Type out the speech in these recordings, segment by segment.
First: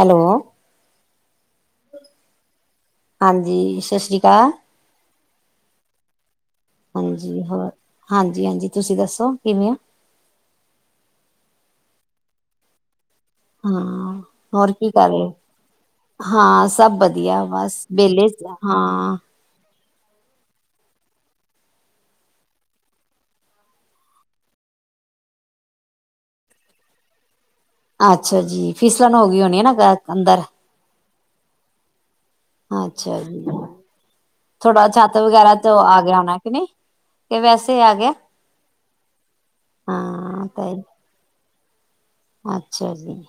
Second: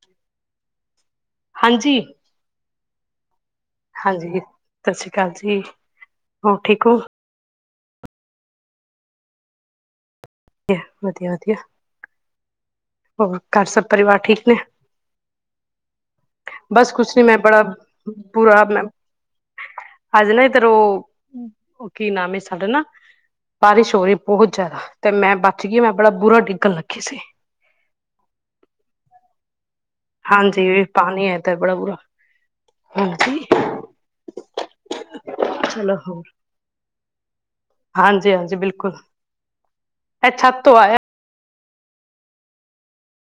Hello. ਹਾਂਜੀ। ਹਾਂਜੀ। ਸ੍ਰੀ ਹਾਂਜੀ, ਅਕਾਲ ਸਤਿ ਸ੍ਰੀ ਅਕਾਲ ਜੀ, ਹੋਰ ਠੀਕ ਹੋ? ਜੀ ਹੋਰ, ਹਾਂਜੀ-ਹਾਂਜੀ, ਤੁਸੀਂ ਦੱਸੋ ਕਿਵੇਂ ਹੋ? ਵਧੀਆ-ਵਧੀਆ। ਹੋਰ ਕਾਰ ਸਭ ਹਾਂ ਪਰਿਵਾਰ ਠੀਕ ਨੇ। ਹੋਰ ਕੀ ਕਰ ਰਹੇ ਹਾਂ ਬਸ ਸਭ ਕੁਛ ਨਹੀਂ ਮੈਂ ਵਧੀਆ ਬਸ ਵਿਹਲੇ ਬੁਰਾ ਮੈਂ ਹਾਂ ਅੱਜ ਨਾ ਇਧਰ ਉਹ ਉਹ ਕੀ ਨਾਮ ਐ ਸਾਡੇ ਨਾ ਬਾਰਿਸ਼ ਹੋ ਰਹੀ ਬਹੁਤ ਜ਼ਿਆਦਾ। ਤੇ ਮੈਂ ਬਚ ਗੀ, ਮੈਂ ਬੜਾ ਬੁਰਾ ਡਿੱਗਣ ਰੱਖੀ ਸੀ। ਅੱਛਾ ਜੀ, ਫਿਸਲਨ ਹੋ ਗਈ ਹੋਣੀ ਐ ਨਾ ਗ ਹਾਂਜੀ, ਪਾਣੀ ਐ ਇਦ ਬੜਾ ਬੁਰਾ। ਅੱਛਾ ਹਾਂਜੀ ਜੀ। ਥੋੜਾ ਛੱਤ ਵਗੈਰਾ ਤੋਂ ਚਲੋ ਆ ਗਿਆ ਹੋਣਾ ਕਿ ਨਹੀਂ ਵੈਸੇ ਆ ਗਿਆ ਹਾਂਜੀ-ਹਾਂਜੀ, ਬਿਲਕੁਲ। ਇਹ ਹਾਂ ਛੱਤ ਤੋਂ [unintelligible] ਆਇਆ ਅੱਛਾ ਜੀ।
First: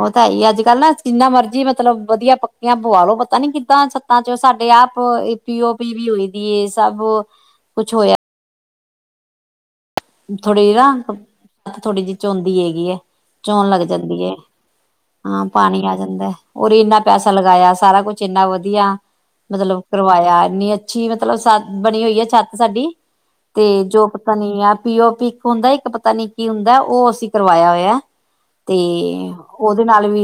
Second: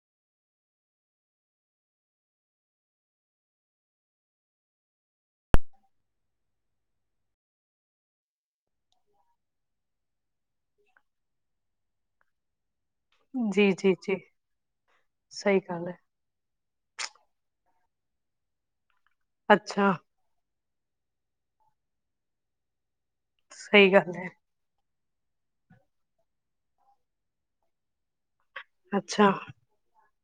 ਉਹ ਤਾਂ ਹੈ ਹੀ ਅੱਜ ਕੱਲ ਨਾ ਜਿੰਨਾ ਮਰਜੀ ਮਤਲਬ ਵਧੀਆ ਪੱਕੀਆਂ ਪੁਆਲੋ ਪਤਾ ਨੀ ਕਿੱਦਾਂ ਤਾਂ ਚ ਸਾਡੇ ਏ ਆਪ ਪੀ-ਓ-ਪੀ ਵੀ ਹੋਈ ਦੀ ਸਭ ਕੁਛ ਹੋਇਆ। ਥੋੜੀ ਨਾ, ਥੋੜੀ ਜਿਹੀ ਚੋਦੀ ਹੈਗੀ ਏ। ਚੋਣ ਜੀ ਲੱਗ ਜੀ ਜੀ ਜਾਂਦੀ ਐ, ਹਾਂ ਸਹੀ ਪਾਣੀ ਗੱਲ ਆ ਹੈ ਜਾਂਦਾ। ਉਰ ਇੰਨਾ ਪੈਸਾ ਲਗਾਇਆ ਸਾਰਾ ਕੁਛ ਇੰਨਾ ਵਧੀਆ ਮਤਲਬ ਅੱਛਾ ਕਰਵਾਇਆ ਇਨੀ ਅੱਛ ਛੀ ਮਤਲਬ ਸੱਤ ਬਣੀ ਹੋਈ ਹੈ ਛੱਤ ਸਾਡੀ ਤੇ ਸਹੀ ਜੋ ਗੱਲ ਹੈ ਪਤਾ ਨੀ ਆ ਪੀ-ਓ-ਪੀ ਇੱਕ ਹੁੰਦਾ ਇੱਕ ਪਤਾ ਨੀ ਕੀ ਹੁੰਦਾ ਉਹ ਅਸੀਂ ਕਰਵਾਇਆ ਹੋਇਆ, ਤੇ ਅੱਛਾ ਉਹਦੇ ਨਾਲ ਵੀ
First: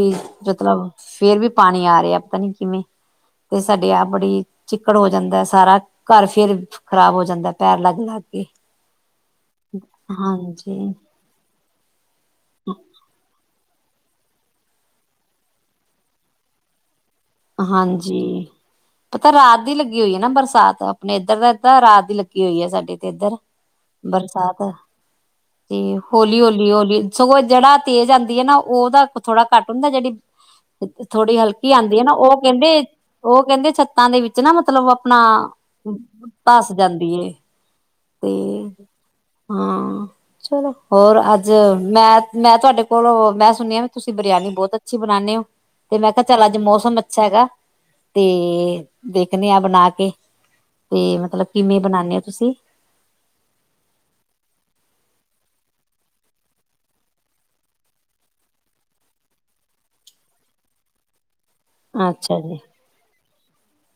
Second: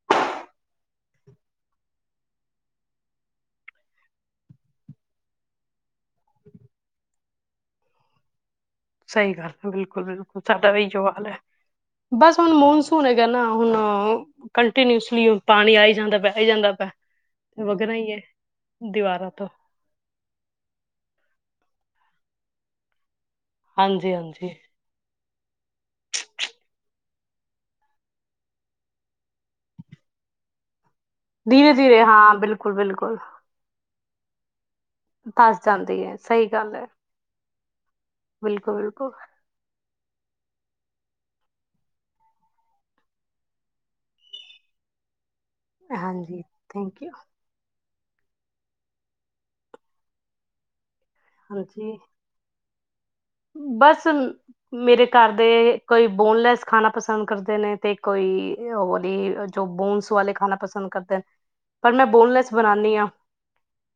ਮਤਲਬ ਫੇਰ ਵੀ ਪਾਣੀ ਆ ਰਿਹਾ ਪਤਾ ਨੀ ਕਿਵੇਂ ਤੇ ਸਾਡੇ ਆਪ ਬੜੀ ਚਿੱਕੜ ਹੋ ਜਾਂਦਾ ਐ ਸਾਰਾ। ਕਾਰ ਫੇਰ ਖ਼ਰਾਬ ਹੋ ਜਾਂਦਾ ਪੈਰ ਲੱਗ ਲੱਗ ਕੇ। ਸਹੀ ਗੱਲ ਐ, ਬਿਲਕੁਲ ਬਿਲਕੁਲ ਸਾਡਾ ਹਾਂਜੀ। ਆਈਓ ਹਾਲ ਐ, ਬਸ ਹੁਣ ਮੌਨਸੂਨ ਹੇਗਾ ਨਾ। ਹੁਣ ਕੰਟੀਨਿਊਸਲੀ ਪਾਣੀ ਆਈ ਜਾਂਦਾ ਪਿਆ ਆਈ ਜਾਂਦਾ ਪਿਆ। ਤੇ ਵਗਣਾ ਹੀ ਹੈ ਹਾਂਜੀ, ਦੀਵਾਰਾਂ ਪਤਾ ਤੋਂ ਰਾਤ ਦੀ ਲੱਗੀ ਹੋਈ ਐ ਨਾ ਬਰਸਾਤ, ਆਪਣੇ ਇੱਧਰ ਤਾ ਰਾਤ ਦੀ ਲੱਗੀ ਹੋਈ ਐ ਸਾਡੇ ਤੇ ਇੱਧਰ। ਹਾਂਜੀ ਹਾਂਜੀ ਬਰਸਾਤ ਤੇ ਹੌਲੀ, ਹੌਲੀ, ਹੌਲੀ, ਸਗੋਂ ਜਿਹੜਾ ਤੇਜ਼ ਆਂਦੀ ਐ ਨਾ ਉਹਦਾ ਥੋੜਾ ਘੱਟ ਹੁੰਦਾ ਜਿਹੜੀ ਥੋੜ੍ਹੀ ਹਲਕੀ ਧੀਰੇ ਆਂਦੀ ਐ ਧੀਰੇ ਨਾ ਹਾਂ ਉਹ ਬਿਲਕੁਲ ਕਹਿੰਦੇ ਬਿਲਕੁਲ ਉਹ ਕਹਿੰਦੇ ਛੱਤਾਂ ਦੇ ਵਿੱਚ ਨਾ ਮਤਲਬ ਆਪਣਾ, ਧਸ ਤਸ ਜਾਂਦੀ ਐ। ਬਿਲਕੁਲ-ਬਿਲਕੁਲ। ਹਾਂ। ਚਲੋ, ਹੋਰ ਅੱਜ ਮੈਂ ਮੈਂ ਤੁਹਾਡੇ ਕੋਲੋ, ਮੈਂ ਸੁਣਿਆ ਤੁਸੀਂ ਬਰਿਆਨੀ ਬਹੁਤ ਅੱਛੀ ਬਣਾਨੇ ਓ। ਤੇ ਮੈਂ ਕਿਹਾ ਹਾਂਜੀ ਚੱਲ ਅੱਜ ਮੌਸਮ ਥੈਂਕ ਯੂ ਅੱਛਾ ਹੈਗਾ ਤੇ ਦੇਖਦੇ ਆ ਬਣਾ ਕੇ, ਤੇ ਮਤਲਬ ਕਿਵੇਂ ਹਾਂਜੀ ਬਣਾਣੇ ਓ ਤੁਸੀਂ ਬਸ ਮੇਰੇ ਘਰ ਦੇ ਕੋਈ ਬੋਨਲੈਸ ਖਾਣਾ ਪਸੰਦ ਕਰਦੇ ਨੇ, ਤੇ ਕੋਈ ਹੋਰ ਹੀ ਜੋ ਬੋਨਸ ਵਾਲੇ ਖਾਣਾ ਪਸੰਦ ਕਰਦੇ [inaudible] ਪਰ ਮੈਂ ਅੱਛਾ ਬੋਨਲੈਸ ਜੀ ਬਣਾਉਦੀ ਹਾਂ।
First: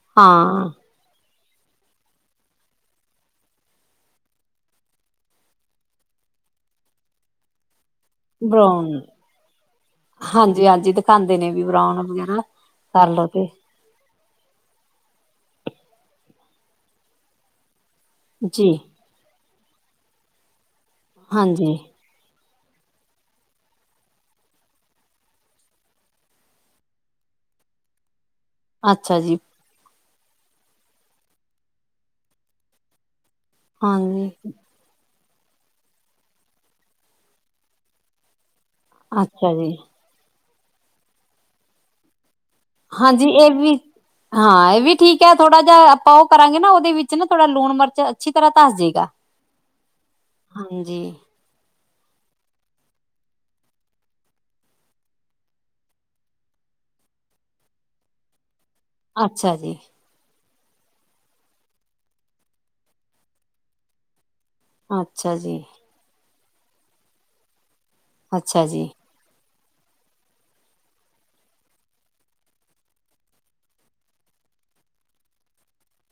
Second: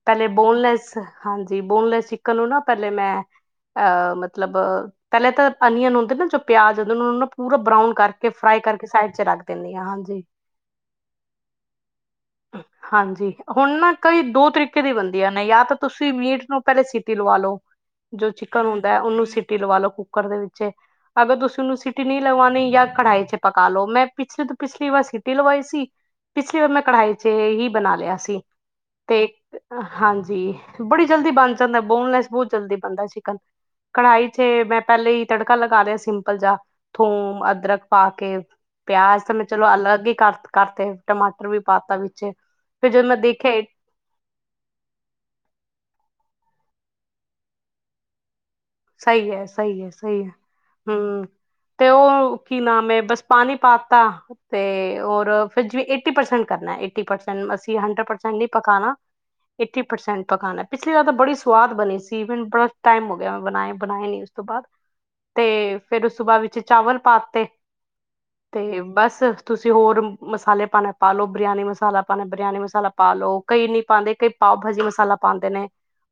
ਪਹਿਲੇ ਹਾਂ ਬੋਨਲੈਸ ਹਾਂਜੀ, ਬੋਨਲੈਸ ਚਿਕਨ ਨੂੰ ਨਾ ਪਹਿਲੇ ਮੈਂ ਅਹ ਮਤਲਬ ਪਹਿਲੇ ਤਾਂ ਅਨੀਅਨ ਹੁੰਦੇ ਨਾ। ਜੋ ਪਿਆਜ ਹੁੰਦੇ ਨੂੰ ਪੂਰਾ ਬਰਾਉਨ ਕਰ ਤੇ ਫਰਾਈ ਕਰਕੇ ਬਰਾਊਨ ਸਾਈਡ ਚ ਰੱਖ ਦਿੰਦੀ ਹਾਂ। ਹਾਂਜੀ ਹਾਂਜੀ ਦਿਖਾਉਂਦੇ ਨੇ ਵੀ ਬਰਾਊਨ ਵਗੈਰਾ ਕਰ ਲਓ ਹਾਂਜੀ ਤੇ ਹੁਣ ਨਾ ਤਰੀ ਦੋ ਤਰੀਕੇ ਦੀ ਬਣਦੀਆਂ ਨੇ, ਜਾਂ ਤਾਂ ਤੁਸੀਂ ਮੀਟ ਨੂੰ ਪਹਿਲੇ ਸੀਟੀ ਲਵਾ ਲਓ। ਜੋ ਚਿਕਨ ਜੀ ਹੁੰ ਉਹਨੂੰ ਸਿਟੀ ਲਵਾ ਲਓ ਕੁੱਕਰ ਦੇ ਵਿਚੇ। ਅਗਰ ਤੁਸੀਂ ਹਾਂਜੀ ਉਹਨੂੰ ਸਟੀ ਨਹੀਂ ਲਵਾਉਣੀ ਜਾਂ ਕੜਾਈ ਚ ਪਕਾ ਲੋ। ਮੈਂ ਪਿਛਲੇ ਤੋਂ ਪਿਛਲੀ ਵਾਰ ਸਿਟੀ ਲਵਾਈ ਸੀ। ਪਿਛਲੀ ਵਾਰ ਮੈਂ ਕੜਾਈ ਚ ਹੀ ਬਣਾ ਲਿਆ ਸੀ। ਅੱਛਾ ਤੇ ਜੀ ਹਾਂਜੀ ਬੜੀ ਜਲਦੀ ਬਣ ਜਾਂਦਾ, ਬੋਨਲੈਸ ਬਹੁਤ ਜਲਦੀ ਬਣਦਾ ਚਿਕਨ ਕੜਾਹੀ ਹਾਂਜੀ ਚ ਮੈਂ ਪਹਿਲੇ ਹੀ ਤੜਕਾ ਲਗਾ ਲਯਾ ਸਿੰਪਲ ਜਾ ਥੋਮ, ਅਦਰਕ ਪਾ ਕੇ ਪਿਆਜ ਤਾਂ ਮੈਂ ਅੱਛਾ ਚਲੋ ਜੀ ਅਲੱਗ ਹੀ ਕਰ ਕਰਤੇ ਟਮਾਟਰ ਵੀ ਪਾ ਤਾ ਵਿੱਚ ਫਿਰ ਜਦੋਂ ਮੈਂ ਹਾਂਜੀ ਇਹ ਦੇਖਿਆ ਵੀ ਹਾਂ ਇਹ ਵੀ ਠੀਕ ਹੈ, ਥੋੜਾ ਜਿਹਾ ਆਪਾਂ ਉਹ ਕਰਾਂਗੇ ਨਾ ਉਹਦੇ ਵਿੱਚ ਨਾ ਥੋੜਾ ਲੂਣ ਮਿਰਚ ਅੱਛੀ ਤਰਾਂ ਤਰਸ ਜਏ ਸਹੀ ਹੈ, ਸਹੀ ਹੈ-ਸਹੀ ਹੈ ਹੂ ਤੇ ਉਹ ਕੀ ਨਾਮ ਹੈ ਬਸ ਪਾਣੀ ਪਾ ਤਾ ਤੇ ਹੋਰ ਵੀ ਏਟੀ ਪਰਸੈਂਟ ਕਰਨਾ ਏਟੀ ਪਰਸੈਂਟ ਅਸੀਂ ਹੰਡਰੇਡ ਪਰਸੈਂਟ ਨੀ ਪਕਾਣਾ ਅੱਛਾ ਜੀ ਏਟੀ ਪਰਸੈਂਟ ਪਕਾਨਾ ਪਿਛਲੀ ਵਾਰ ਤਾਂ ਬੜੀ ਸਵਾਦ ਬਣੀ ਸੀ ਹੁਨ ਬਹੁਤ ਟਾਈਮ ਹੋ ਗਿਆ ਬਣਾਏ-ਬਣਾਏ ਨੀ ਉਸ ਤੋਂ ਬਾਅਦ ਅੱਛਾ ਜੀ ਤੇ ਫਿਰ ਉਸ ਤੋਂ ਬਾਅਦ ਵਿੱਚ ਚਾਵਲ ਪਾ ਤੇ ਅੱਛਾ ਤੇ ਜੀ ਬਸ ਤੁਸੀਂ ਹੋਰ ਮਸਾਲੇ ਪਾਣੇ ਪਾਲੋ। ਬਰਿਆਨੀ ਮਸਾਲਾ ਪਾਣਾ ਬਰਿਆਨੀ ਮਸਾਲਾ ਪਾ ਲੋ ਕਈ ਨਹੀਂ ਪਾਉਂਦੇ, ਕਈ ਪਾਓ ਭਾਜੀ ਮਸਾਲਾ ਪਾਉਂਦੇ ਨੇ,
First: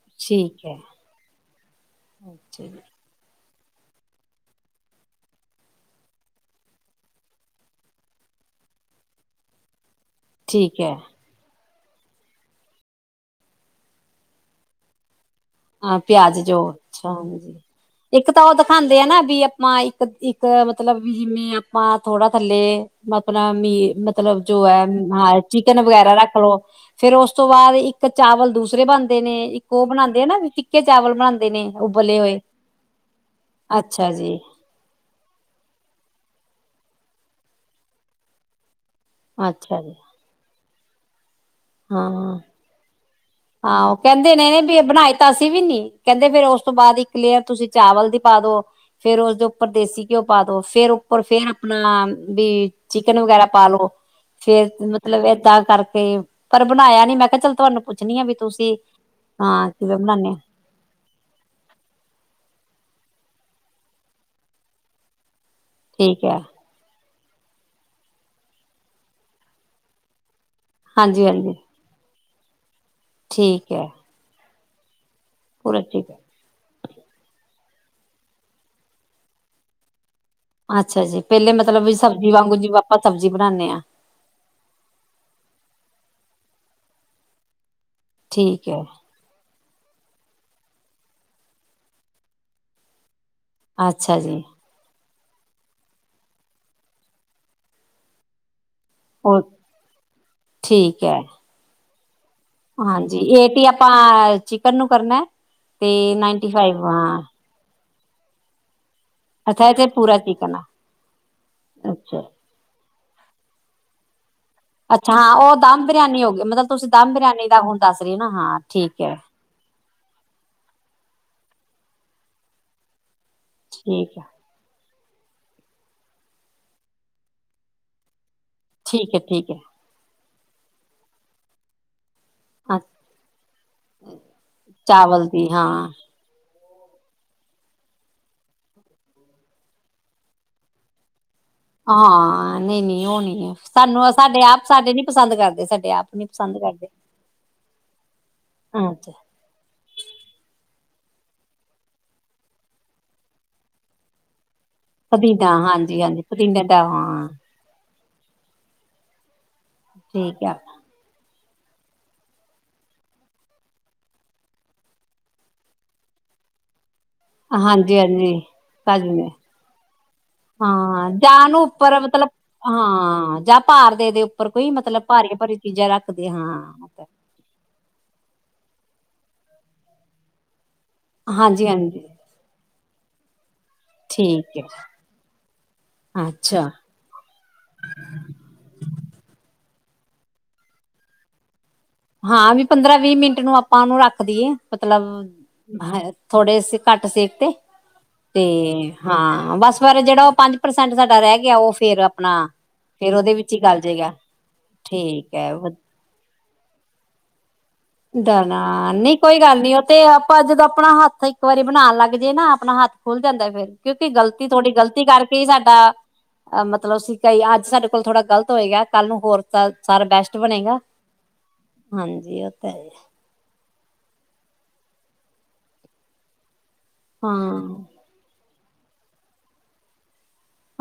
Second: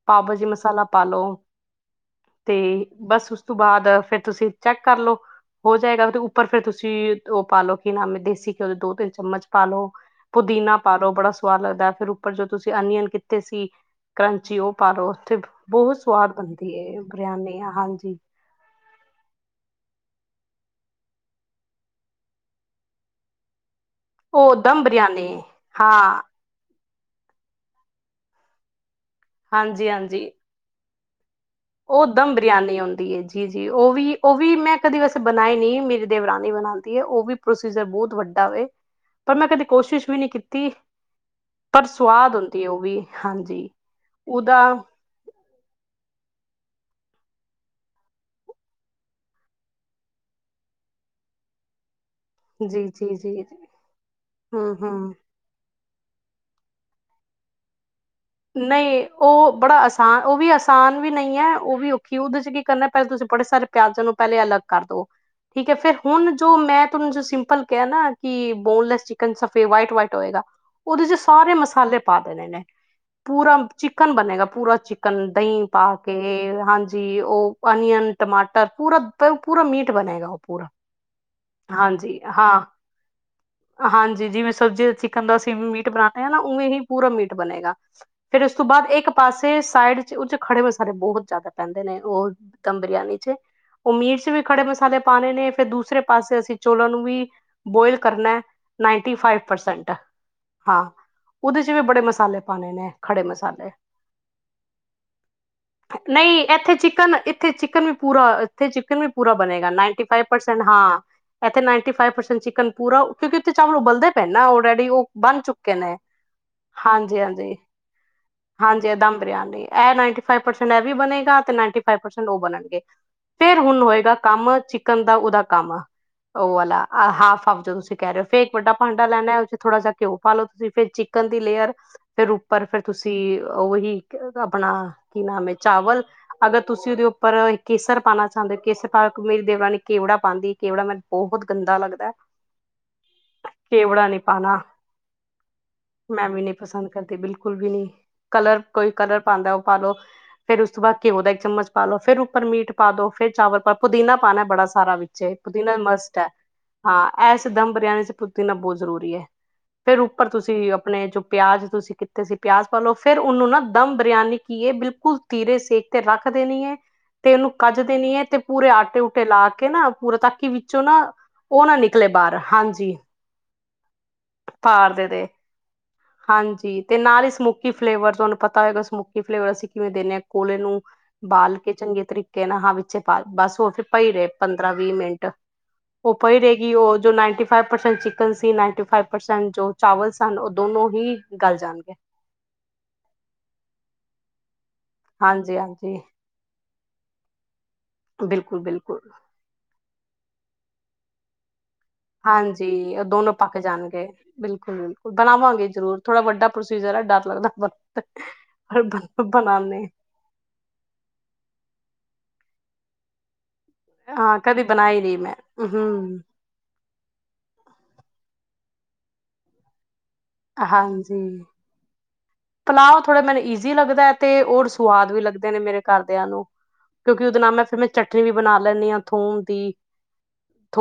ਪਾਓ ਭਾਜੀ ਠੀਕ ਹੈ ਮਸਾਲਾ ਪਾ ਲਉ ਤੇ ਅੱਛਾ ਜੀ ਬਸ ਉਸ ਤੋਂ ਬਾਅਦ ਫਿਰ ਤੁਸੀਂ ਚੈਕ ਕਰਲੋ ਹੋ ਜਾਏਗਾ ਉੱਪਰ ਫਿਰ ਤੁਸੀਂ ਉਹ ਪਾਲੋ ਕੀ ਨਾਮ ਦੇਸੀ ਘਿਓ ਦੇ ਦੋ, ਤਿੰਨ ਚਮਚ ਪਾਲੋ ਪੁਦੀਨਾ ਠੀਕ ਹੈ ਪਾ ਦੋ ਬੜਾ ਸਵਾਦ ਲੱਗਦਾ ਫਿਰ ਉੱਪਰ ਜੋ ਤੁਸੀਂ ਅਨੀਅਨ ਕਿੱਤੇ ਸੀ ਕਰੰਚੀ ਉਹ ਪਾਲੋ ਉੱਥੇ ਬਹੁਤ ਹਾਂ ਸਵਾਦ ਪਿਆਜ ਜੋ ਬਣਦੀ ਹੈ ਅੱਛਾ ਹਾਂਜੀ ਬਿਰਿਆਨੀ ਹਾਂਜੀ ਇੱਕ ਤਾਂ ਉਹ ਦਿਖਾਉਂਦੇ ਆ ਨਾ ਵੀ ਆਪਾਂ ਇੱਕ-ਇੱਕ ਮਤਲਬ ਵੀ ਜਿਵੇਂ ਆਪਾਂ ਥੋੜਾ ਥੱਲੇ ਆਪਣਾ ਮੀ ਮਤਲਬ ਉਹ ਜੋ ਹੈ ਦਮ ਬਰਿਆਨੀ ਹਾਂ ਚਿਕਨ ਹਾਂ ਵਗੈਰਾ ਰੱਖ ਲਓ। ਫਿਰ ਉਸ ਤੋਂ ਬਾਅਦ ਇੱਕ ਚਾਵਲ ਦੂਸਰੇ ਬਣ ਨੇ ਇੱਕ ਉਹ ਬਣਾਉਂਦੇ ਹਾਂਜੀ-ਹਾਂਜੀ ਨਾ ਵੀ ਫਿੱਕੇ ਚਾਵਲ ਬਣਾਉਂਦੇ ਨੇ ਉਹ ਉਬਲੇ ਦਮ ਹੋਏ ਬਰਿਆਨੀ ਆਉਂਦੀ ਏ। ਜੀ ਜੀ ਉਹ ਅੱਛਾ ਵੀ, ਉਹ ਜੀ ਵੀ ਮੈਂ ਕਦੀ ਵੈਸੇ ਬਣਾਏ ਨਹੀਂ ਮੇਰੀ ਦੇਵਰਾਨੀ ਬਣਾਉਂਦੀ ਹੈ। ਉਹ ਵੀ ਪ੍ਰੋਸੀਜਰ ਬਹੁਤ ਵੱਡਾ ਵੇ ਪਰ ਮੈਂ ਕਦੇ ਅੱਛਾ ਜੀ ਕੋਸ਼ਿਸ਼ ਵੀ ਨਹੀਂ ਕੀਤੀ ਪਰ ਸਵਾਦ ਹਾਂ ਹੁੰਦੀ ਹੈ ਉਹ ਵੀ। ਹਾਂਜੀ ਹਾਂ ਉਹ ਕਹਿੰਦੇ ਉਹਦਾ ਨੇ ਵੀ ਬਣਾਏ ਤਾਂ ਅਸੀ ਵੀ ਨੀ। ਕਹਿੰਦੇ ਫਿਰ ਉਸ ਤੋਂ ਬਾਅਦ ਇੱਕ ਲੇਅਰ ਤੁਸੀਂ ਚਾਵਲ ਦੀ ਪਾ ਦੋ ਫਿਰ ਉਸਦੇ ਉੱਪਰ ਦੇਸੀ ਘਿਓ ਪਾ ਦੋ। ਫਿਰ ਉੱਪਰ ਫਿਰ ਆਪਣਾ ਵੀ ਚਿਕਨ ਜੀ-ਜੀ-ਜੀ ਵਗੈਰਾ ਪਾਲੋ, ਫਿਰ ਹੂੰ-ਹੂੰ ਮਤਲਬ ਏਦਾਂ ਕਰਕੇ ਪਰ ਬਣਾਇਆ ਨਹੀਂ। ਮੈਂ ਕਿਹਾ ਚੱਲ ਤੁਹਾਨੂੰ ਪੁੱਛਣੀ ਆ ਵੀ ਤੁਸੀਂ ਨਹੀਂ ਉਹ ਹਾਂ ਬੜਾ ਕਿਵੇਂ ਆਸਾਨ ਬਣਾਉਦੇ ਆ, ਉਹ ਵੀ ਆਸ ਆਸਾਨ ਵੀ ਨਹੀਂ ਹੈ ਉਹ ਵੀ ਔਖੀ ਉਹਦੇ ਚ ਕੀ ਕਰਨਾ ਪਹਿਲੇ ਤੁਸੀਂ ਬੜੇ ਸਾਰੇ ਪਿਆਜ਼ਾਂ ਨੂੰ ਪਹਿਲੇ ਅਲੱਗ ਕਰ ਦੋ। ਠੀਕ ਹੈ ਫਿਰ ਹੁਣ ਜੋ ਮੈਂ ਤੁਸੀ ਜੋ ਸਿੰਪਲ ਕਿਹਾ ਨਾ ਕਿ ਬੋਨਲੇੈਸ ਚਿਕਨ ਸਫੇਦ ਵਾਈਟ ਵਾਈਟ ਹੋਏਗਾ। ਉਹਦੇ ਚ ਹਾਂਜੀ ਹਾਂਜੀ ਸਾਰੇ ਮਸਾਲੇ ਪਾ ਦੇਣੇ ਨੇ। ਪੂਰਾ ਠੀਕ ਹੈ ਚਿਕਨ ਬਣੇਗਾ ਪੂਰਾ ਚਿਕਨ ਦਹੀਂ ਪੂਰਾ ਪਾ ਠੀਕ ਕੇ ਹੈ ਹਾਂਜੀ ਉਹ ਅਨੀਅਨ ਟਮਾਟਰ ਪੂਰਾ ਪੂਰਾ ਮੀਟ ਬਣੇਗਾ ਉਹ। ਅੱਛਾ ਜੀ ਪਹਿਲੇ ਮਤਲਬ ਵੀ ਹਾਂਜੀ ਸਬਜ਼ੀ ਵਾਂਗੂ ਹਾਂ, ਜਿਵੇਂ ਆਪਾਂ ਸਬਜ਼ੀ ਬਣਾਉਦੇ ਹਾਂ ਹਾਂਜੀ ਜਿਵੇਂ ਸਬਜ਼ੀ ਵਿਚ ਕਹਿੰਦਾ ਅਸੀਂ ਮੀਟ ਬਣਾਦੇ ਹਾਂ, ਨਾ ਉਵੇਂ ਹੀ ਪੂਰਾ ਮੀਟ ਬਣੇਗਾ, ਫਿਰ ਉਸ ਤੋਂ ਠੀਕ ਹੈ ਬਾਅਦ ਇੱਕ ਪਾਸੇ ਸਾਈਡ ਚ ਉਹ ਚ ਖੜੇ ਮਸਾਲੇ ਬਹੁਤ ਜ਼ਿਆਦਾ ਪੈਂਦੇ ਨੇ, ਉਹ ਇਕ ਦਮ ਬਰਿਆਨੀ ਚ ਉਹ ਅੱਛਾ ਮੀਟ ਚ ਵੀ ਜੀ ਖੜੇ ਮਸਾਲੇ ਪਾਣੇ ਨੇ, ਫਿਰ ਦੂਸਰੇ ਪਾਸੇ ਅਸੀਂ ਚੋਲਾਂ ਨੂੰ ਵੀ ਬੋਇਲ ਕਰਨਾ। ਨਾਈਨਟੀ ਫਾਈਵ ਉਹ ਪਰਸੈਂਟ, ਹਾਂ ਠੀਕ ਉਹਦੇ ਵੀ ਬੜੇ ਮਸਾਲੇ ਪਾਣੇ ਨੇ। ਜੇ ਖੜੇ ਮਸਾਲੇ ਏਟੀ ਆਪਾਂ ਚਿਕਨ ਨੂੰ ਕਰਨਾ, ਤੇ ਨਹੀਂ ਨਾਈਨਟੀ ਇੱਥੇ ਫਾਈਵ ਚਿਕਨ ਹਾਂ। ਇੱਥੇ ਚਿਕਨ ਵੀ ਪੂਰਾ, ਇੱਥੇ ਚਿਕਨ ਵੀ ਪੂਰਾ ਅੱਛਾ ਬਣੇਗਾ, ਇਥੇ ਨਾਈਨਟੀ ਪੂਰਾ ਫਾਈਵ ਚਿਕਨ ਪਰਸੈਂਟ, ਆ। ਹਾਂ। ਇੱਥੇ ਨਾਈਨਟੀ ਫਾਈਵ ਅੱਛਾ। ਪਰਸੈਂਟ ਚਿਕਨ ਪੂਰਾ, ਉਥੇ ਕਿਉਂਕਿ ਚਾਵਲ ਉਬਲਦੇ ਪਏ ਨੇ ਔਲਰੇਡੀ। ਜੀ ਉਹ ਅੱਛਾ ਹਾਂ ਬਣ ਚੁੱਕੇ ਦਮ ਨੇ, ਬਿਰਿਆਨੀ ਹੋ ਗਈ ਮਤਲਬ ਤੁਸੀਂ ਦਮ ਬਿਰਿਆਨੀ ਹਾਂਜੀ-ਹਾਂਜੀ। ਦਾ ਹੁਣ ਦੱਸ ਰਹੀ ਨਾ, ਹਾਂ। ਹਾਂਜੀ ਠੀਕ ਹੈ। ਇਕਦਮ ਬਰਿਆਨੀ, ਇਹ ਨਾਈਨਟੀ ਫਾਈਵ ਪਰਸੈਂਟ ਇਹ ਵੀ ਬਣੇਗਾ, ਤੇ ਨਾਈਨਟੀ ਫਾਈਵ ਪਰਸੈਂਟ ਉਹ ਬਣਨਗੇ। ਫੇਰ ਹੁਣ ਹੋਏਗਾ ਠੀਕ ਹੈ। ਕੰਮ, ਚਿਕਨ ਦਾ ਉਹਦਾ ਕੰਮ, ਉਹ ਵਾਲਾ ਹਾਫ- ਹਾਫ, ਜਦੋਂ ਅਸੀ ਕਹਿ ਰਹੇ, ਫੇਰ ਇੱਕ ਵੱਡਾ ਭਾਂਡਾ ਠੀਕ ਹੈ ਲੈਣਾ, ਠੀਕ ਹੈ ਥੋੜਾ ਜਿਹਾ ਘਿਓ ਪਾ ਲੋ ਤੁਸੀਂ, ਫੇਰ ਚਿਕਨ ਦੀ ਲੇਅਰ, ਫੇਰ ਪਰ ਹਾਂ ਫਿਰ ਤੁਸੀਂ ਉਹੀ, ਆਪਣਾ ਕੀ ਚਾਵਲ ਨਾਮ ਦੀ ਹੈ ਹਾਂ। ਚਾਵਲ ਅਗਰ ਤੁਸੀਂ ਉਹਦੇ ਉੱਪਰ ਕੇਸਰ ਪਾਣਾ ਚਾਹੁੰਦੇ ਹੋ, ਕੇਸਰ ਪਾ ਮੇਰੀ ਦੇਵਰਾਨੀ ਨੇ ਕੇਵੜਾ ਪਾਂਦੀ ਏ, ਕੇਵੜਾ ਮੈ ਬਹੁਤ ਗੰਦਾ ਲੱਗਦਾ ਹਾਂ-ਹਾਂ, ਨਹੀਂ-ਨਹੀਂ ਉਹ ਨੀ ਹੈ, ਕੇਵੜਾ ਸਾਨੂੰ ਸਾਡੇ ਆਪ ਸਾਡੇ ਨੀ ਪਸੰਦ ਕਰਦੇ, ਸਾਡੇ ਆਪ। ਨੀ ਮੈ ਵੀ ਨਹੀਂ ਕਰਦੇ। ਪਸੰਦ ਕਰਦੀ, ਬਿਲਕੁਲ ਵੀ ਨਹੀਂ, ਕਲਰ ਕੋਈ ਅੱਛਾ ਕਲਰ ਪਾਂਦਾ ਉਹ ਪਾਲੋ। ਫੇਰ ਉਸ ਤੋਂ ਬਾਅਦ ਘਿਓ ਦਾ ਇੱਕ ਚਮਚ ਪਾ ਲੋ, ਫਿਰ ਉੱਪਰ ਮੀਟ ਪਾ ਦੋ, ਫਿਰ ਚਾਵਲ ਦਾ ਪੁਦੀਨਾ ਪਾਣਾ ਬੜਾ ਸਾਰਾ ਵਿੱਚ, ਪੁਦੀਨਾ ਹਾਂਜੀ ਮਸਟ ਹਾਂਜੀ ਹੈ, ਪੁਦੀਨੇ ਦਾ ਹਾਂ ਐ ਇਕਦਮ ਬਰਿਆਨੀ ਚ ਪੁਦੀਣਾ ਬਹੁਤ ਜ਼ਰੂਰੀ ਐ, ਫੇਰ ਉੱਪਰ ਠੀਕ ਆ। ਤੁਸੀਂ ਆਪਣੇ ਜੋ ਪਿਆਜ ਤੁਸੀ ਤੁਸੀਂ ਪਿਆਜ਼ ਪਾ ਲੋ, ਫਿਰ ਉਹਨੂੰ ਨਾ ਦਮ ਬਰਿਆਨੀ ਕੀ ਏ, ਬਿਲਕੁਲ ਤੀਰੇ ਸੇਕ ਤੇ ਰੱਖ ਦੇਣੀ ਐ। ਤੇ ਉਹਨੂੰ ਕੱਜ ਹਾਂਜੀ ਦੇਣੀ ਐ, ਤੇ ਹਾਂਜੀ ਪੂਰੇ ਆਟੇ ਭਾਜੀ ਉਟੇ ਨੇ ਲਾ ਕੇ ਨਾ ਪੂਰਾ ਤਾਂਕਿ ਵਿੱਚੋਂ ਨਾ ਹਾਂ ਜਾਂ ਉਹਨੂੰ ਉਹ ਨਾ ਉੱਪਰ ਨਿਕਲੇ ਮਤਲਬ ਬਾਹਰ ਹਾਂਜੀ ਹਾਂ, ਜਾਂ ਭਾਰ ਦੇਦੇ। ਉੱਪਰ ਕੋਈ ਭਾਰ ਮਤਲਬ ਦੇ ਦੇ ਭਾਰੀਆਂ- ਭਾਰੀਆਂ ਚੀਜ਼ਾਂ ਰੱਖਦੇ, ਹਾਂਜੀ ਹਾਂ। ਤੇ ਨਾਲ ਹੀ ਸਮੋਕੀ ਫਲੇਵਰ ਤੁਹਾਨੂੰ ਪਤਾ ਹੋਏਗਾ ਸਮੋਕੀ ਫਲੇਵਰ, ਅਸੀਂ ਕਿਵੇਂ ਦੇਨੇ ਹਾਂ, ਕੋਲੇ ਨੂੰ ਬਾਲ ਹਾਂਜੀ ਕੇ ਚੰਗੇ ਹਾਂਜੀ ਤਰੀਕੇ ਕਹਿ ਨਾ ਹਾਂ ਵਿੱਚੇ ਪਾ, ਬਸ ਉਹ ਫਿਰ ਪਈ ਰਹੇ ਠੀਕ ਪੰਦਰਾਂ ਹੈ ਵੀਹ ਮਿੰਟ, ਉਹ ਪਈ ਅੱਛਾ ਰਹੇਗੀ, ਉਹ ਜੋ ninety five percent chickens ninety five percent ਜੋ ਚਾਵਲ ਸਨ, ਉਹ ਦੋਨੋਂ ਹੀ ਗਲ ਜਾਣਗੇ। ਹਾਂ, ਵੀ ਪੰਦਰਾਂ ਵੀਹ ਮਿੰਟ ਨੂੰ ਆਪਾਂ ਉਹਨੂੰ ਰੱਖਦੀਏ, ਮਤਲਬ ਹਾਂਜੀ ਹਾਂਜੀ ਥੋੜੇ ਸੇ ਘੱਟ ਸੇਕ ਤੇ, ਬਿਲਕੁਲ ਬਿਲਕੁਲ ਹਾਂ। ਬਸ ਫਿਰ ਜਿਹੜਾ ਉਹ ਪੰਜ ਪ੍ਰਸੈਂਟ ਸਾਡਾ ਰਹਿ ਗਿਆ, ਉਹ ਫੇਰ ਆਪਣਾ ਹਾਂਜੀ, ਉਹ ਫੇਰ ਦੋਨੋ ਉਹਦੇ ਵਿੱਚ ਪੱਕ ਹੀ ਗਲ ਜਾਣਗੇ ਜੇਗਾ ਬਿਲਕੁਲ-ਬਿਲਕੁਲ, ਠੀਕ ਬਣਾਵਾਂਗੇ ਹੈ ਜ਼ਰੂਰ। ਥੋੜਾ ਵੱਡਾ ਪ੍ਰੋਸੀਜਰ ਐ, ਡਰ ਲੱਗਦਾ ਬਹੁਤ। ਡਰਨਾ ਨਹੀਂ, ਕੋਈ ਗੱਲ ਨੀ ਉਹ ਤੇ ਆਪਾਂ ਜਦੋਂ ਆਪਣਾ ਹੱਥ ਇੱਕ ਵਾਰੀ ਬਣਾਣ ਲੱਗ ਜੇ ਨਾ, ਆਪਣਾ ਹੱਥ ਖੁੱਲ ਜਾਂਦਾ ਫਿਰ। ਕਿਉਂਕਿ ਹਾਂ ਗ਼ਲਤੀ, ਕਦੀ ਥੋਡੀ ਬਣਾਈ ਗ਼ਲਤੀ ਨਹੀਂ ਮੈਂ ਕਰਕੇ ਹੀ ਸਾਡਾ ਹਮ ਆ ਮਤਲਬ ਸੀਂ ਕਈ ਅੱਜ ਸਾਡੇ ਕੋਲ ਥੋੜਾ ਗਲਤ ਹੋਏਗਾ, ਕੱਲ੍ਹ ਨੂੰ ਹੋਰ ਨੂੰ ਸਾਰਾ ਬੈਸਟ ਬਣੇਗਾ ਹਾਂਜੀ, ਹਾਂਜੀ ਉਹ ਤਾਂ ਹੈ ਪਲਾਓ ਥੋੜੇ ਮੈਨੇ ਈਜੀ ਈਜ਼ੀ ਲੱਗਦਾ ਐ, ਤੇ ਹੋਰ ਸੁਵਾਦ ਵੀ ਲੱਗਦੇ ਨੇ ਮੇਰੇ ਘਰਦਿਆਂ ਨੂੰ, ਕਿਉਂਕਿ ਉਹਦੇ ਨਾਲ ਹਾਂ ਮੈਂ ਚਟਨੀ ਵੀ ਬਣਾ ਲੈਂਨੀ ਹਾਂ, ਥੋਮ ਦੀ।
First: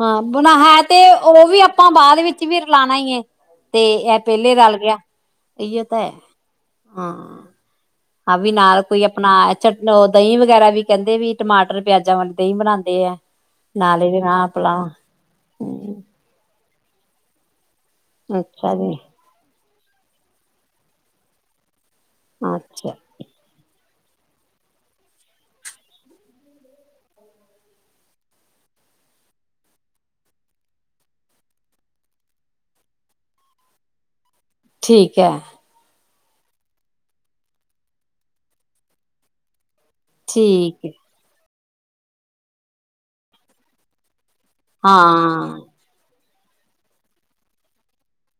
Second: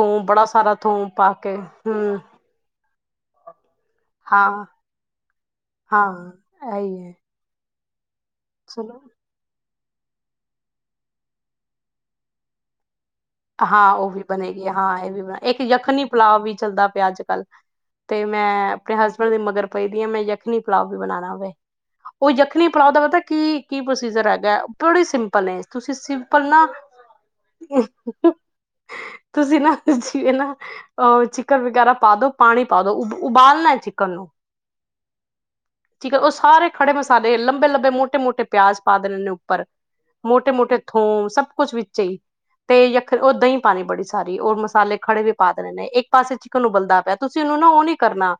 ਹਾਂ ਬੜਾ ਬੁਣਾ ਸਾਰਾ ਹੈ, ਤੇ ਥੋਮ ਪਾ ਉਹ ਕੇ ਵੀ ਆਪਾਂ ਬਾਅਦ ਹਮ ਵਿੱਚ ਵੀ ਰਲਾਣਾ ਈ ਏ, ਤੇ ਇਹ ਪਹਿਲੇ ਹਾਂ ਰਲ ਗਿਆ ਇਹੀਓ ਤਾਂ ਹੈ, ਹਾਂ ਇਹੀ ਹੈ ਹਾਂ। ਹਾਂ ਵੀ ਨਾਲ ਚਲੋ ਕੋਈ ਆਪਣਾ ਚਟ ਦਹੀਂ ਵਗੈਰਾ ਵੀ ਕਹਿੰਦੇ, ਵੀ ਟਮਾਟਰ ਪਿਆਜਾਂ ਵਾਲੀ ਦਹੀਂ ਬਣਾਂਦੇ ਐ। ਹਾਂ ਉਹ ਵੀ ਬਣੇਗੀ, ਹਾਂ ਇਹ ਵੀ ਬ ਇੱਕ ਹਮ ਯਖਣੀ ਪਲਾਵ ਵੀ ਚੱਲਦਾ ਪਿਆ ਅੱਜ-ਕੱਲ੍ਹ, ਤੇ ਮੈਂ ਅੱਛਾ ਜੀ ਆਪਣੇ ਹਸਬੈਂ ਡ ਦੇ ਮਗਰ ਪਈਦੀ ਆ ਮੈਂ, ਜਖਣੀ ਪਲਾਵ ਵੀ ਬਣਾਣਾ ਹੋਵੇ, ਉਹ ਜਖਣੀ ਪਲਾਓ ਅੱਛਾ ਦਾ ਪਤਾ ਕੀ ਕੀ ਪ੍ਰੋਸੀਜਰ ਹੈਗਾ, ਬੜੀ ਸਿੰਪਲ ਨੇ, ਤੁਸੀਂ ਸਿੰਪਲ ਨਾ ਤੁਸੀਂ ਨਾ ਜੀਵੇ ਨਾ ਅਹ ਚਿਕਨ ਵਗੈਰਾ ਪਾ ਦੋ ਪਾਣੀ ਪਾ ਦੋ ਉਬਾਲਣਾ ਹੈ ਚਿਕਨ ਨੂੰ ਠੀਕ ਹੈ। ਠੀਕ ਉਹ ਸਾਰੇ ਖੜੇ ਮਸਾਲੇ ਲੰਬੇ- ਲੰਬੇ, ਮੋਟੇ -ਮੋਟੇ ਪਿਆਜ ਪਾ ਦੇ ਨੇ ਉੱਪਰ ਮੋਟੇ- ਮੋਟੇ ਠੀਕ ਹੈ ਥੋਮ ਸਭ ਕੁਛ ਵਿੱਚ ਹੀ ਤੇ ਯ ਉਹ ਦਹੀਂ ਪਾਉਣੀ ਬੜੀ ਸਾਰੀ ਉਹ ਮਸਾਲੇ ਖੜੇ ਵੀ ਪਾ ਹਾਂ ਦੇਣੇ ਨੇ ਇੱਕ ਪਾਸੇ ਚਕਨ ਨੂੰ ਬਲਦਾ ਪਿਆ ਤੁਸੀਂ ਉਹਨੂੰ ਨਾ ਉਹ ਨੀ ਕਰਨਾ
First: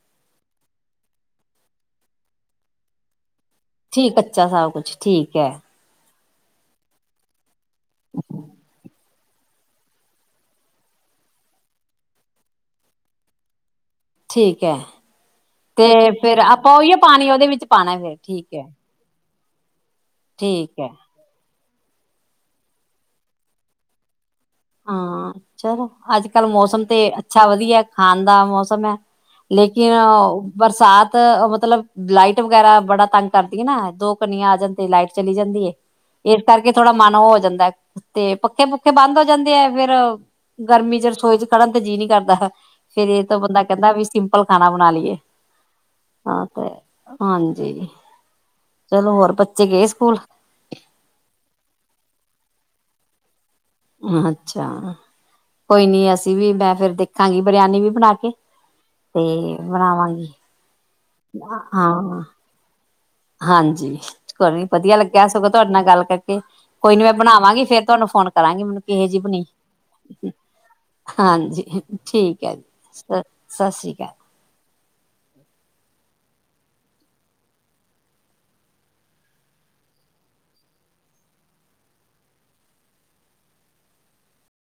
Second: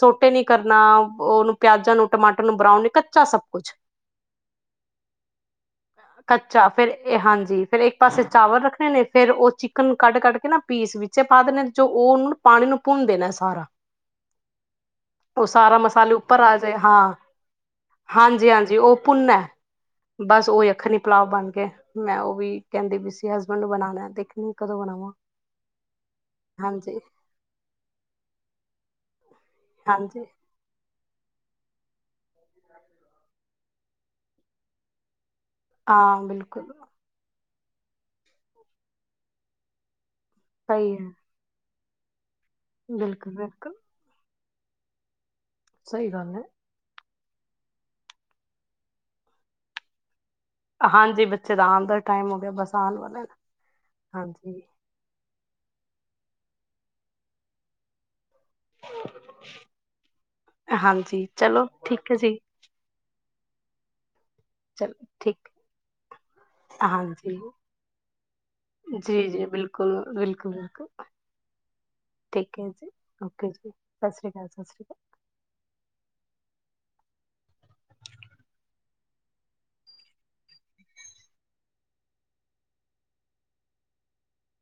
ਸੋਟੇ ਨੀ ਕਰਨਾ ਉਹਨੂੰ ਪਿਆਜਾਂ ਨੂੰ ਟਮਾਟਰ ਨੂੰ ਬਰਾਉਨ ਨੀ ਕੱਚਾ ਸਭ ਕੁਛ ਠੀਕ ਕੱਚਾ ਸਭ ਕੁਛ ਠੀਕ ਹੈ। ਕੱਚਾ ਫੇਰ ਇਹ ਹਾਂਜੀ ਫੇਰ ਇੱਕ ਪਾਸੇ ਚਾਵਲ ਰੱਖ ਫੇਰ ਉਹ ਚਿਕਨ ਕੱਢ ਕੱਢ ਕੇ ਨਾ ਪੀਸ ਵਿੱਚ ਪਾ ਦੇ ਨੇ ਜੋ ਉਹਨ ਨੂੰ ਪਾਣੀ ਨੂੰ ਭੁੰਨਦੇ ਨੇ ਸਾਰਾ ਠੀਕ ਹੈ। ਉਹ ਸਾਰਾ ਤੇ ਮਸਾਲੇ ਫੇਰ ਉੱਪਰ ਆ ਜਾਏ ਆਪਾਂ ਉਹੀਓ ਹਾਂ ਪਾਣੀ ਉਹਦੇ ਵਿੱਚ ਪਾਉਣਾ ਫੇਰ ਹਾਂਜੀ ਠੀਕ ਹੈ ਹਾਂਜੀ ਉਹ ਭੁੰਨ ਹੈ ਬਸ ਉਹੀ ਠੀਕ ਹੈ ਅੱਖਰ ਨੀ ਪਲਾਓ ਬਣ ਗਏ ਮੈਂ ਉਹ ਵੀ ਕਹਿੰਦੇ ਵੀ ਸੀ ਹਸਬੈਂਡ ਨੂੰ ਬਣਾਉਣਾ ਦੇਖ ਹਾਂ ਚਲੋ ਅੱਜ ਕੱਲ ਮੌਸਮ ਹਾਂਜੀ ਤੇ ਅੱਛਾ ਵਧੀਆ ਖਾਣ ਦਾ ਮੌਸਮ ਹੈ। ਲੇਕਿਨ ਹਾਂਜੀ ਬਰਸਾਤ ਮਤਲਬ ਲਾਈਟ ਵਗੈਰਾ ਬੜਾ ਤੰਗ ਕਰਦੀ ਹੈ ਨਾ ਦੋ ਕਨੀਆਂ ਆ ਜਾਂਦੇ ਲਾਈਟ ਚਲੀ ਜਾਂਦੀ ਏ ਹਾਂ ਇਸ ਬਿਲਕੁਲ ਕਰਕੇ ਥੋੜਾ ਮਨ ਉਹ ਹੋ ਜਾਂਦਾ ਤੇ ਪੱਖੇ ਪੁੱਖੇ ਬੰਦ ਹੋ ਜਾਂਦੇ ਆ ਫੇਰ ਸਹੀ ਗਰਮੀ ਚ ਹੈ ਰਸੋਈ ਚ ਖੜਨ ਤੇ ਜੀਅ ਨੀ ਕਰਦਾ ਫੇਰ ਇਹ ਬਿਲਕੁਲ ਤੋਂ ਬੰਦਾ ਬਿਲਕੁਲ ਕਹਿੰਦਾ ਵੀ ਲ ਖਾਣਾ ਬਣਾ ਲਈਏ ਸਹੀ ਗੱਲ ਹੈ ਹਾਂ ਤੇ ਹਾਂਜੀ ਚਲੋ ਹੋਰ ਬੱਚੇ ਗਏ ਸਕੂਲ? ਹਾਂਜੀ ਬੱਚੇ ਦਾ ਆਉਣ ਦਾ ਟਾਈਮ ਹੋ ਗਿਆ ਬਸ ਆਉਣ ਵਾਲੇ ਅੱਛਾ ਕੋਈ ਨੀ ਅਸੀਂ ਵੀ ਮੈਂ ਫਿਰ ਦੇਖਾਂਗੀ ਬਰਿਆਨੀ ਵੀ ਬਣਾ ਕੇ ਤੇ ਬਣਾਵਾਂਗੀ ਹਾਂਜੀ ਚਲੋ ਠੀਕ ਹੈ ਹਾਂ। ਜੀ ਹਾਂਜੀ ਕੋ ਨੀ ਵਧੀਆ ਚਲੋ ਲੱਗਿਆ ਠੀਕ ਸਗੋਂ ਤੁਹਾਡੇ ਨਾਲ ਗੱਲ ਕਰਕੇ ਕੋਈ ਨੀ ਮੈਂ ਹਾਂਜੀ ਬਣਾਵਾਂਗੀ ਫੇਰ ਤੁਹਾਨੂੰ ਫੋਨ ਕਰਾਂਗੀ ਮੈਨੂੰ ਕਿਹੋ ਜਿਹੀ ਜੀ ਬਣੀ ਜੀ ਬਿਲਕੁਲ [unintelligible] ਹਾਂਜੀ ਠੀਕ ਹੈ ਜੀ ਸ ਓਕੇ ਜੀ ਸਤਿ ਸ੍ਰੀ ਅਕਾਲ। ਸ਼੍ਰੀ ਸਤਿ ਸ਼੍ਰੀ ਅਕਾਲ